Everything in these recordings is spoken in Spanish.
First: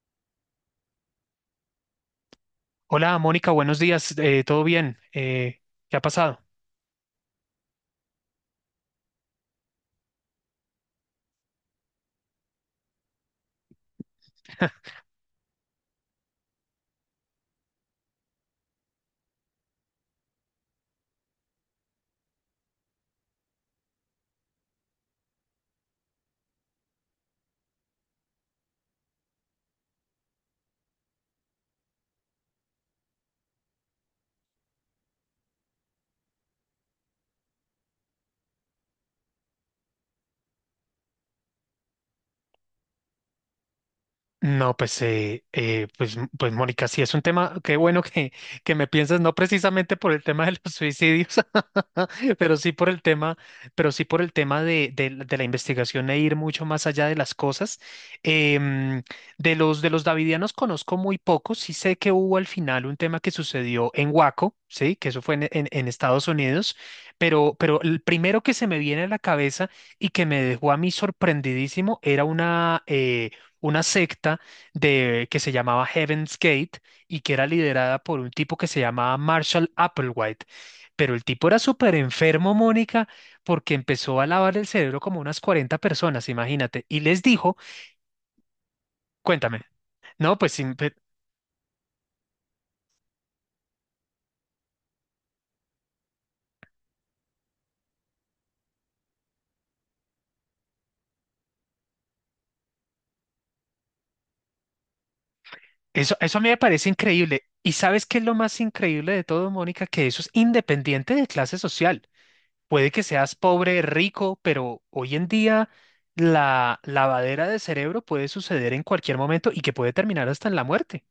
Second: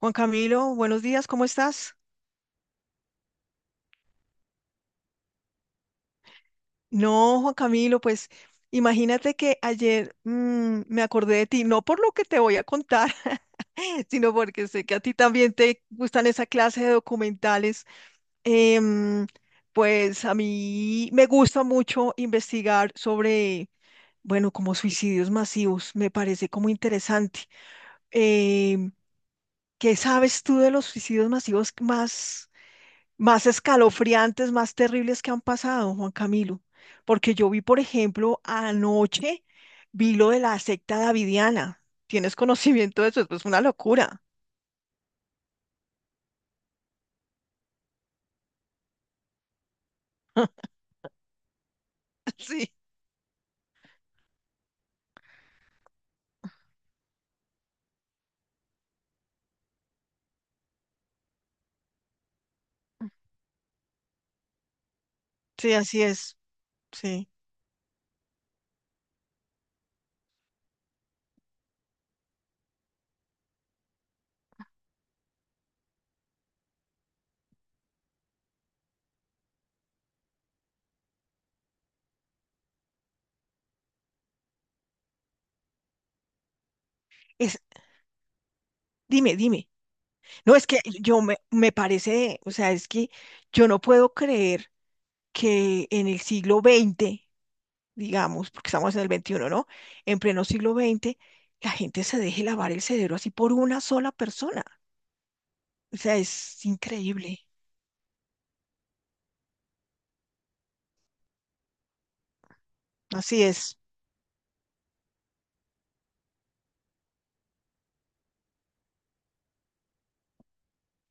Juan Camilo, buenos días, ¿cómo estás? Hola, Mónica, buenos días. ¿Todo bien? ¿Qué ha pasado? No, Juan Camilo, pues imagínate que ayer me acordé de ti, no por lo que te voy a contar, sino porque sé que a ti también te gustan esa clase de documentales. Em, pues a mí me gusta mucho investigar sobre, bueno, como suicidios masivos, me parece como interesante. Em, ¿Qué sabes tú de los suicidios masivos más? Más escalofriantes, más terribles que han pasado, Juan Camilo. Porque yo vi, por ejemplo, anoche, vi lo de la secta davidiana. ¿Tienes conocimiento de eso? Es pues una locura. No, pues, pues, m- pues Mónica, sí es un tema, qué bueno que me piensas, no precisamente por el tema de los suicidios, pero sí Sí, por el pero sí por el tema de la investigación e ir mucho más allá de las cosas. Em, de los davidianos conozco muy poco, sí sé que hubo al final un tema que sucedió en Waco, sí, que eso fue sí, en así Estados es. Unidos. Sí. Pero el primero que se me viene a la cabeza y que me dejó a mí sorprendidísimo era una una secta que se llamaba Heaven's Gate y que era liderada por un tipo que se llamaba Marshall Applewhite. Pero el tipo era súper enfermo, Mónica, porque empezó a lavar el cerebro como unas 40 personas, imagínate, y les dijo, Es, dime, cuéntame, dime. no, pues No, es que yo me parece, o sea, es que yo no puedo creer que en el siglo XX, digamos, porque estamos en el XXI, ¿no? En pleno siglo XX, la gente se deje lavar el cerebro así por una sola persona. O eso, sea, eso a mí me es parece increíble. increíble. ¿Y sabes qué es lo más increíble de todo, Mónica? Que eso es independiente de clase social. Puede que seas Así es. pobre, rico, pero hoy en día la lavadera de cerebro puede suceder en cualquier momento y que puede terminar hasta en la muerte.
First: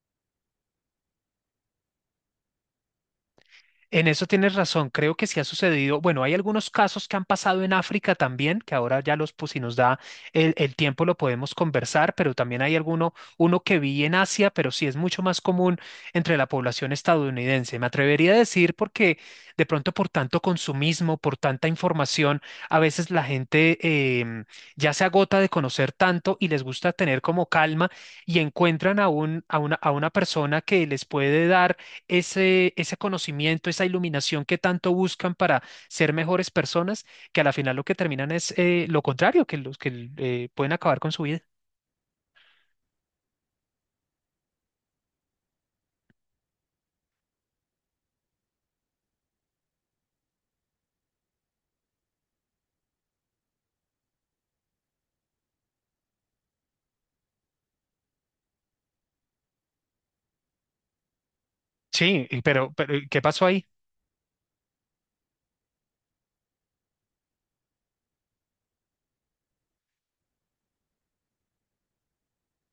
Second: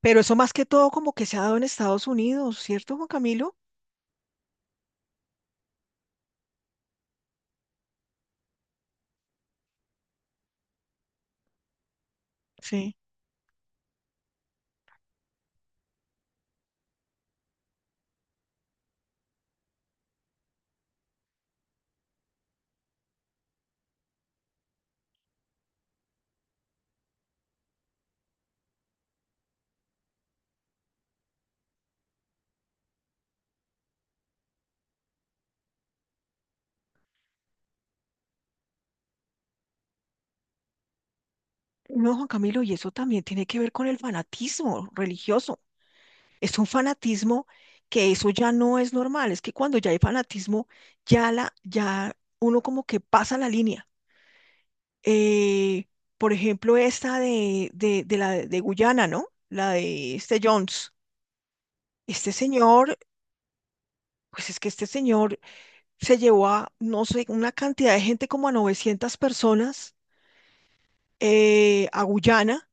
Pero eso más que todo como que se ha dado en Estados Unidos, ¿cierto, Juan Camilo? En eso tienes razón, creo que sí ha sucedido. Bueno, hay algunos casos que han pasado en África también, que ahora ya los, pues si nos da el tiempo lo podemos conversar, pero también hay Sí. alguno, uno que vi en Asia, pero sí es mucho más común entre la población estadounidense. Me atrevería a decir porque de pronto por tanto consumismo, por tanta información, a veces la gente em, ya se agota de conocer tanto y les gusta tener como calma y encuentran a una persona que les puede dar ese conocimiento, esa iluminación que tanto buscan para ser mejores personas, que a la final lo que terminan es lo contrario, que los que pueden acabar con su vida. No, Juan Camilo, y eso también tiene que ver con el fanatismo religioso. Es un fanatismo que eso ya no es normal. Es que cuando ya hay fanatismo, ya la, ya uno como que pasa la línea. Eh, por ejemplo, esta de la de Guyana, ¿no? La de este Jones. Sí, Este y pero, pero señor, ¿y ¿qué pasó ahí? pues es que este señor se llevó a, no sé, una cantidad de gente como a 900 personas a Guyana,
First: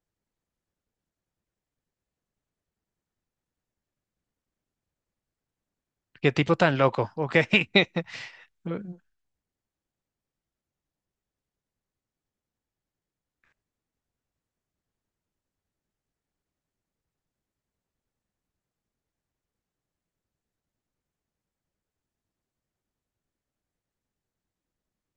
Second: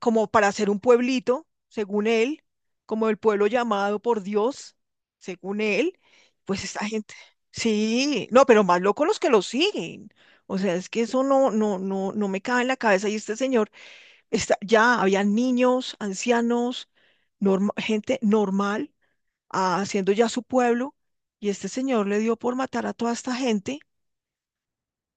como para hacer un pueblito, según él, como el pueblo llamado por Dios, según él, ¿Qué tipo pues tan esta loco? gente, Ok. sí, no, pero más locos los que lo siguen. O sea, es que eso no me cabe en la cabeza. Y este señor, está, ya había niños, ancianos, gente normal, ah, haciendo ya su pueblo, y este señor le dio por matar a toda esta gente,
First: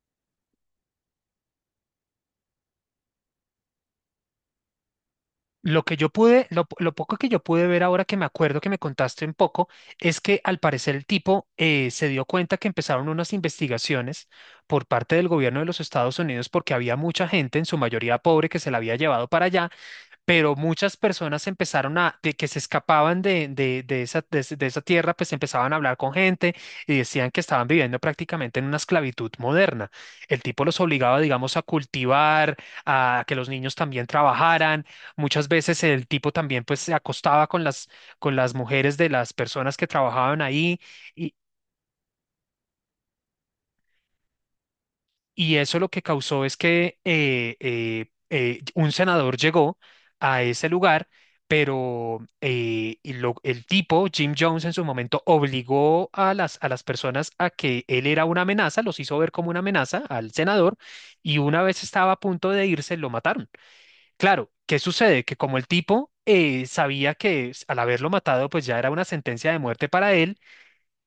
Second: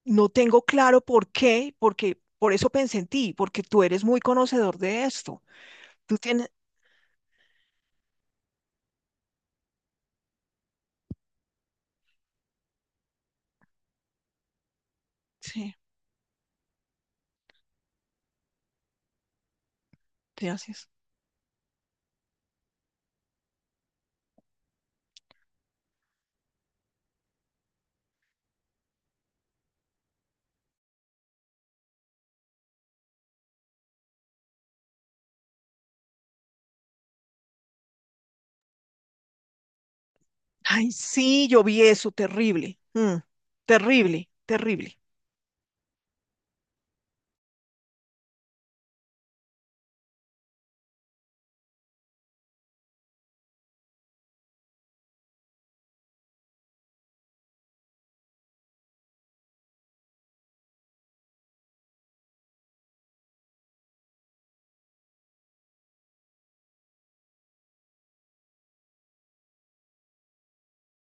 no tengo claro por qué, porque por eso pensé en ti, porque tú eres muy conocedor de esto. Lo que yo Tú tienes... lo poco que yo pude ver ahora que me acuerdo que me contaste un poco, es que al parecer el tipo se dio cuenta que empezaron unas investigaciones por parte del gobierno de Sí, los Estados Unidos porque había mucha gente, en su mayoría pobre, que se la había llevado para allá. Pero gracias. muchas personas empezaron a, de que se escapaban de esa tierra, pues empezaban a hablar con gente y decían que estaban viviendo prácticamente en una esclavitud moderna. El tipo los obligaba, digamos, a cultivar, a que los niños también trabajaran. Muchas veces el tipo también, pues, se acostaba con con las mujeres de las personas que trabajaban ahí. Ay, sí, yo vi eso, terrible. Terrible, terrible. Y eso lo que causó es que un senador llegó a ese lugar, pero el tipo, Jim Jones, en su momento obligó a a las personas a que él era una amenaza, los hizo ver como una amenaza al senador, y una vez estaba a punto de irse, lo mataron. Claro, ¿qué sucede? Que como el tipo sabía que al haberlo matado, pues ya era una sentencia de muerte para él.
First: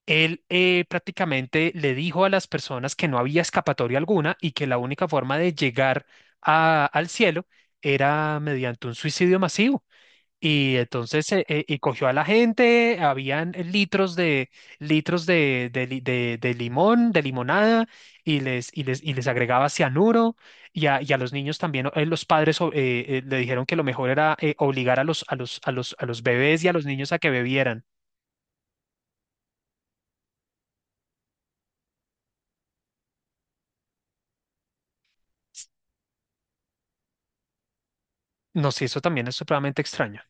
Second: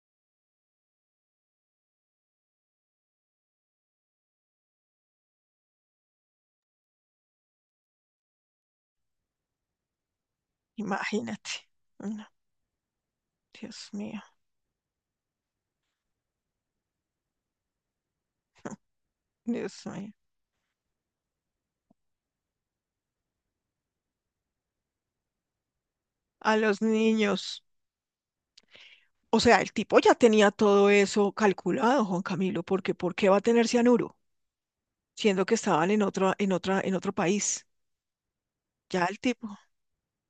Él prácticamente le dijo a las personas que no había escapatoria alguna y que la única forma de llegar al cielo era mediante un suicidio masivo. Y entonces Imagínate. Y cogió a No, la gente, habían Dios litros mío, de limonada, y les agregaba Dios mío. cianuro, y a los niños también, los padres le dijeron que lo mejor era obligar a los A bebés y a los los niños a que niños. bebieran. O sea, el tipo ya tenía todo eso calculado, Juan Camilo, porque ¿por qué va a tener cianuro? Siendo que estaban en otra, en otra, en otro país. No, sé, eso Ya el también es tipo. supremamente extraño.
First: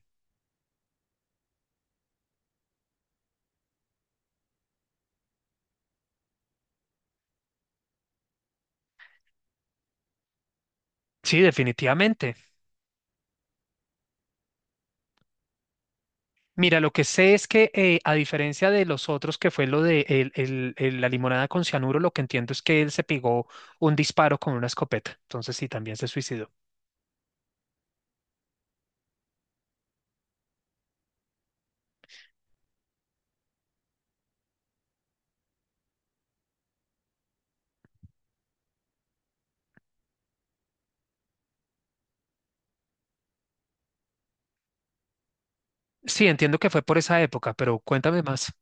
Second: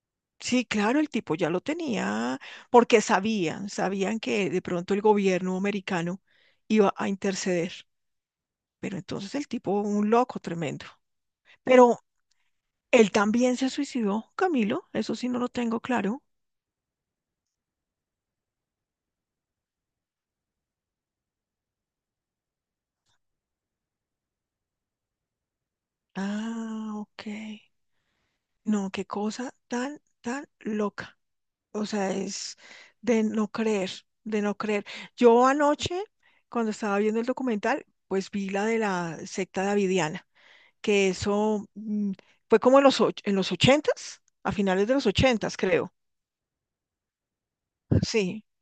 Sí, claro, el tipo ya lo tenía, porque sabían, sabían que de pronto el gobierno americano iba a interceder, pero entonces el tipo, un loco tremendo. Sí, Pero definitivamente. él también se suicidó, Camilo, eso sí no lo tengo claro. Mira, lo que sé es que a diferencia de los otros, que fue lo de la limonada con cianuro, lo que entiendo es que él se pegó un disparo con una escopeta. Entonces sí, también se suicidó. Ah, ok. No, qué cosa tan, tan loca. O sea, es de no creer, de no creer. Yo anoche, cuando estaba viendo el documental, pues vi la de la secta davidiana que eso fue como en los, en los ochentas, a finales de los ochentas, creo. Sí, entiendo que fue por esa época, pero cuéntame Sí. más.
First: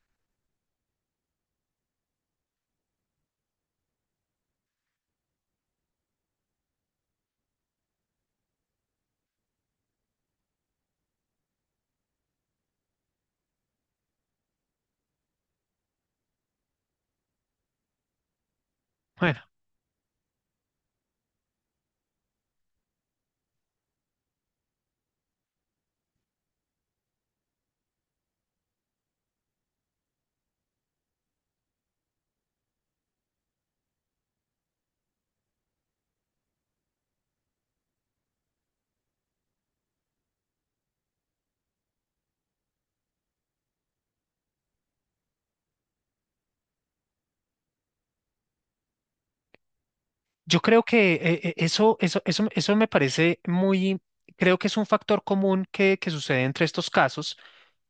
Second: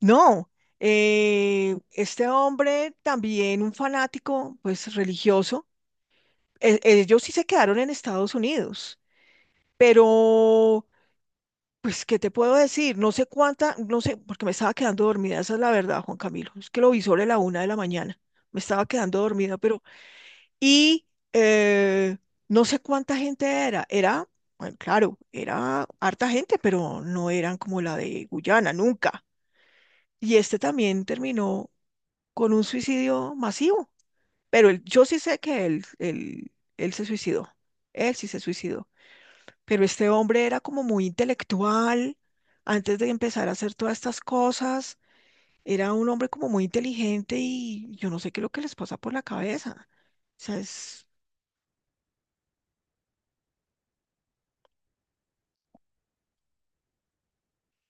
No, este hombre también un fanático, pues religioso. Ellos sí se quedaron en Estados Unidos, pero, pues, ¿qué te puedo decir? No sé cuánta, no sé, porque me estaba quedando dormida, esa es la verdad, Juan Camilo. Es que lo vi sobre la una de la mañana. Me estaba quedando Bueno. dormida, pero... Y eh, no sé cuánta gente era. Era, bueno, claro, era harta gente, pero no eran como la de Guyana, nunca. Y este también terminó con un suicidio masivo. Pero yo sí sé que él se suicidó. Él sí se suicidó. Pero este hombre era como muy intelectual. Antes de empezar a hacer todas estas cosas, era un hombre como muy inteligente y yo no sé qué es lo que les pasa por la cabeza. O sea, Yo creo es... que eso me parece muy, creo que es un factor común que sucede entre estos casos,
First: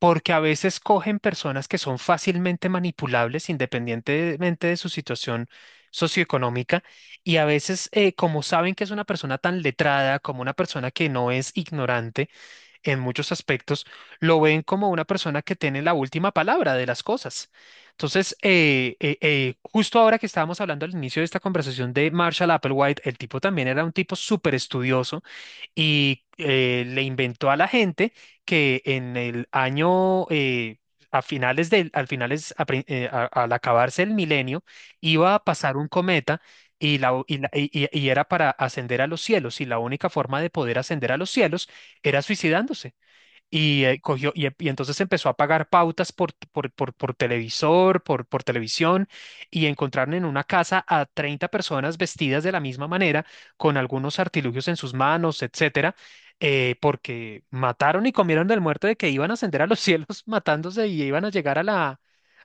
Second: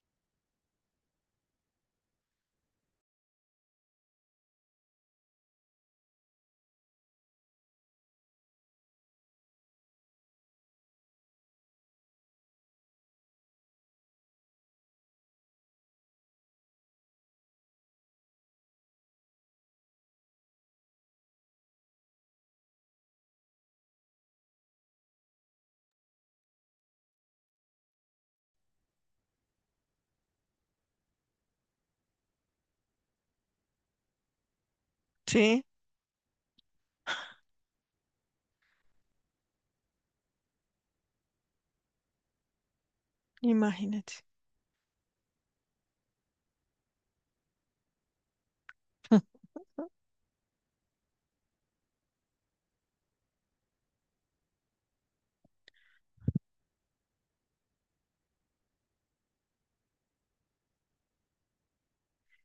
porque a veces cogen personas que son fácilmente manipulables independientemente de su situación socioeconómica y a veces como saben que es una persona tan letrada, como una persona que no es ignorante, en muchos aspectos, lo ven como una persona que tiene la última palabra de las cosas. Entonces, justo ahora que estábamos hablando al inicio de esta conversación de Marshall Applewhite, el tipo también era un tipo súper estudioso y le inventó a la gente que en el año... A finales del, al finales, a prin- a- al acabarse el milenio, iba a Sí, pasar un cometa y era para ascender a los cielos, y la única forma de poder ascender a los cielos era suicidándose. Y, imagínate. Y entonces empezó a pagar pautas por televisor, por televisión, y encontraron en una casa a 30 personas vestidas de la misma manera, con algunos artilugios en sus manos, etcétera, porque mataron y comieron del muerto de que iban a ascender a los cielos matándose y iban a llegar a, la,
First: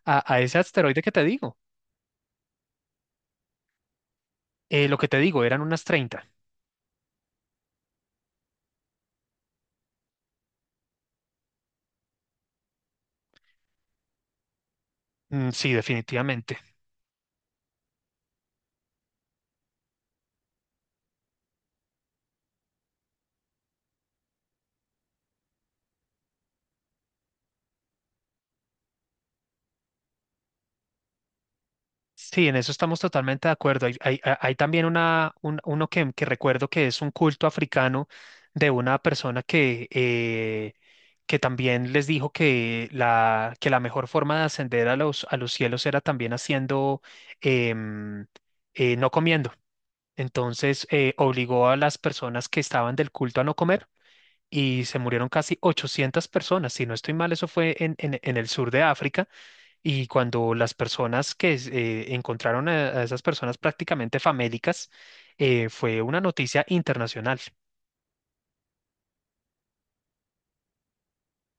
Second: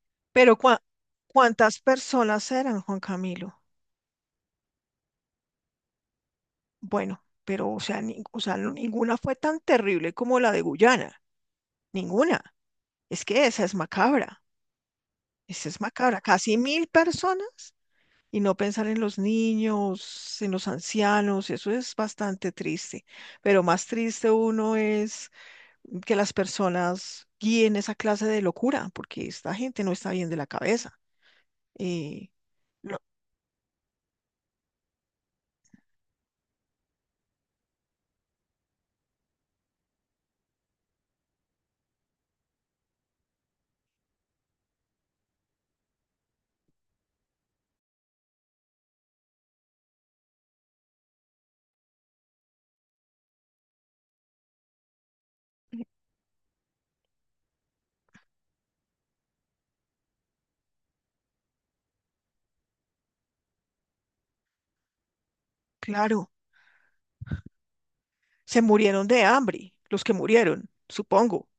a, a Pero ese asteroide que te digo. ¿cuántas personas eran, Juan Camilo? Lo que te digo, eran unas treinta. Bueno, pero o sea, o sea, ninguna fue tan terrible como la de Guyana, ninguna. Es que esa es macabra, Mm, esa sí, es macabra. definitivamente. Casi 1.000 personas y no pensar en los niños, en los ancianos, eso es bastante triste. Pero más triste uno es que las personas guíen esa clase de locura, porque esta gente no está bien de la cabeza. Eh, Sí, en eso lo- estamos totalmente de acuerdo. Hay también uno que recuerdo que es un culto africano de una persona que también les dijo que que la mejor forma de ascender a los cielos era también em, no comiendo. Entonces, obligó a las personas que estaban del culto a no comer y se murieron casi 800 personas. Si no estoy mal, eso fue en el sur de África y cuando las personas que encontraron a esas personas prácticamente famélicas, fue una claro. noticia internacional. Se murieron de hambre, los que murieron, supongo.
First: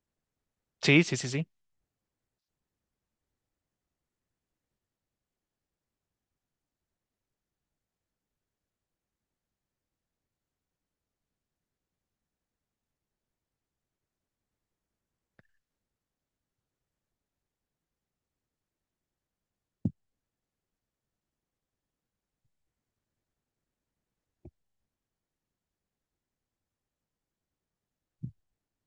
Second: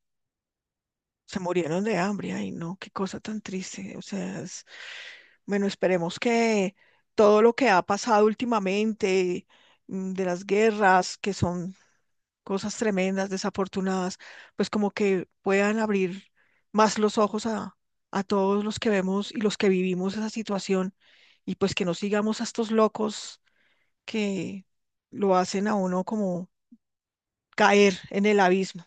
Sí, sí, sí, Se sí. murieron de hambre. Ay, no, qué cosa tan triste. O sea, es... bueno, esperemos que todo lo que ha pasado últimamente, de las guerras, que son cosas tremendas, desafortunadas, pues como que puedan abrir más los ojos a todos los que vemos y los que vivimos esa situación y pues que no sigamos a estos locos que lo hacen a uno como caer en el abismo.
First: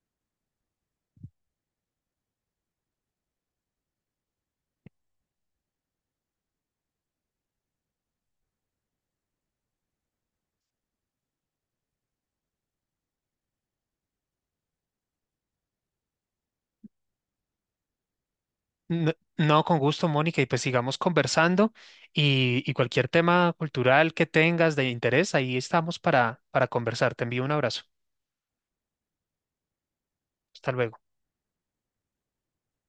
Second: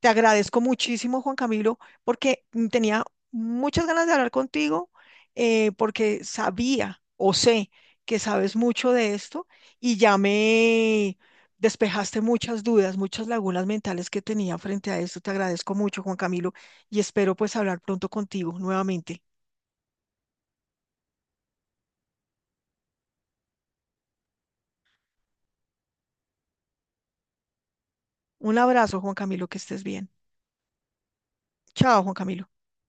Te agradezco muchísimo, Juan Camilo, porque tenía muchas ganas de hablar contigo, porque sabía o sé que sabes mucho de esto y ya me despejaste muchas dudas, muchas lagunas mentales que tenía frente a esto. Te agradezco mucho, Juan Camilo, y espero pues hablar pronto contigo No, nuevamente. no, con gusto, Mónica, y pues sigamos conversando y cualquier tema cultural que tengas de interés, ahí estamos para conversar. Te envío un abrazo. Un abrazo, Juan Camilo, que estés bien. Hasta luego. Chao, Juan Camilo.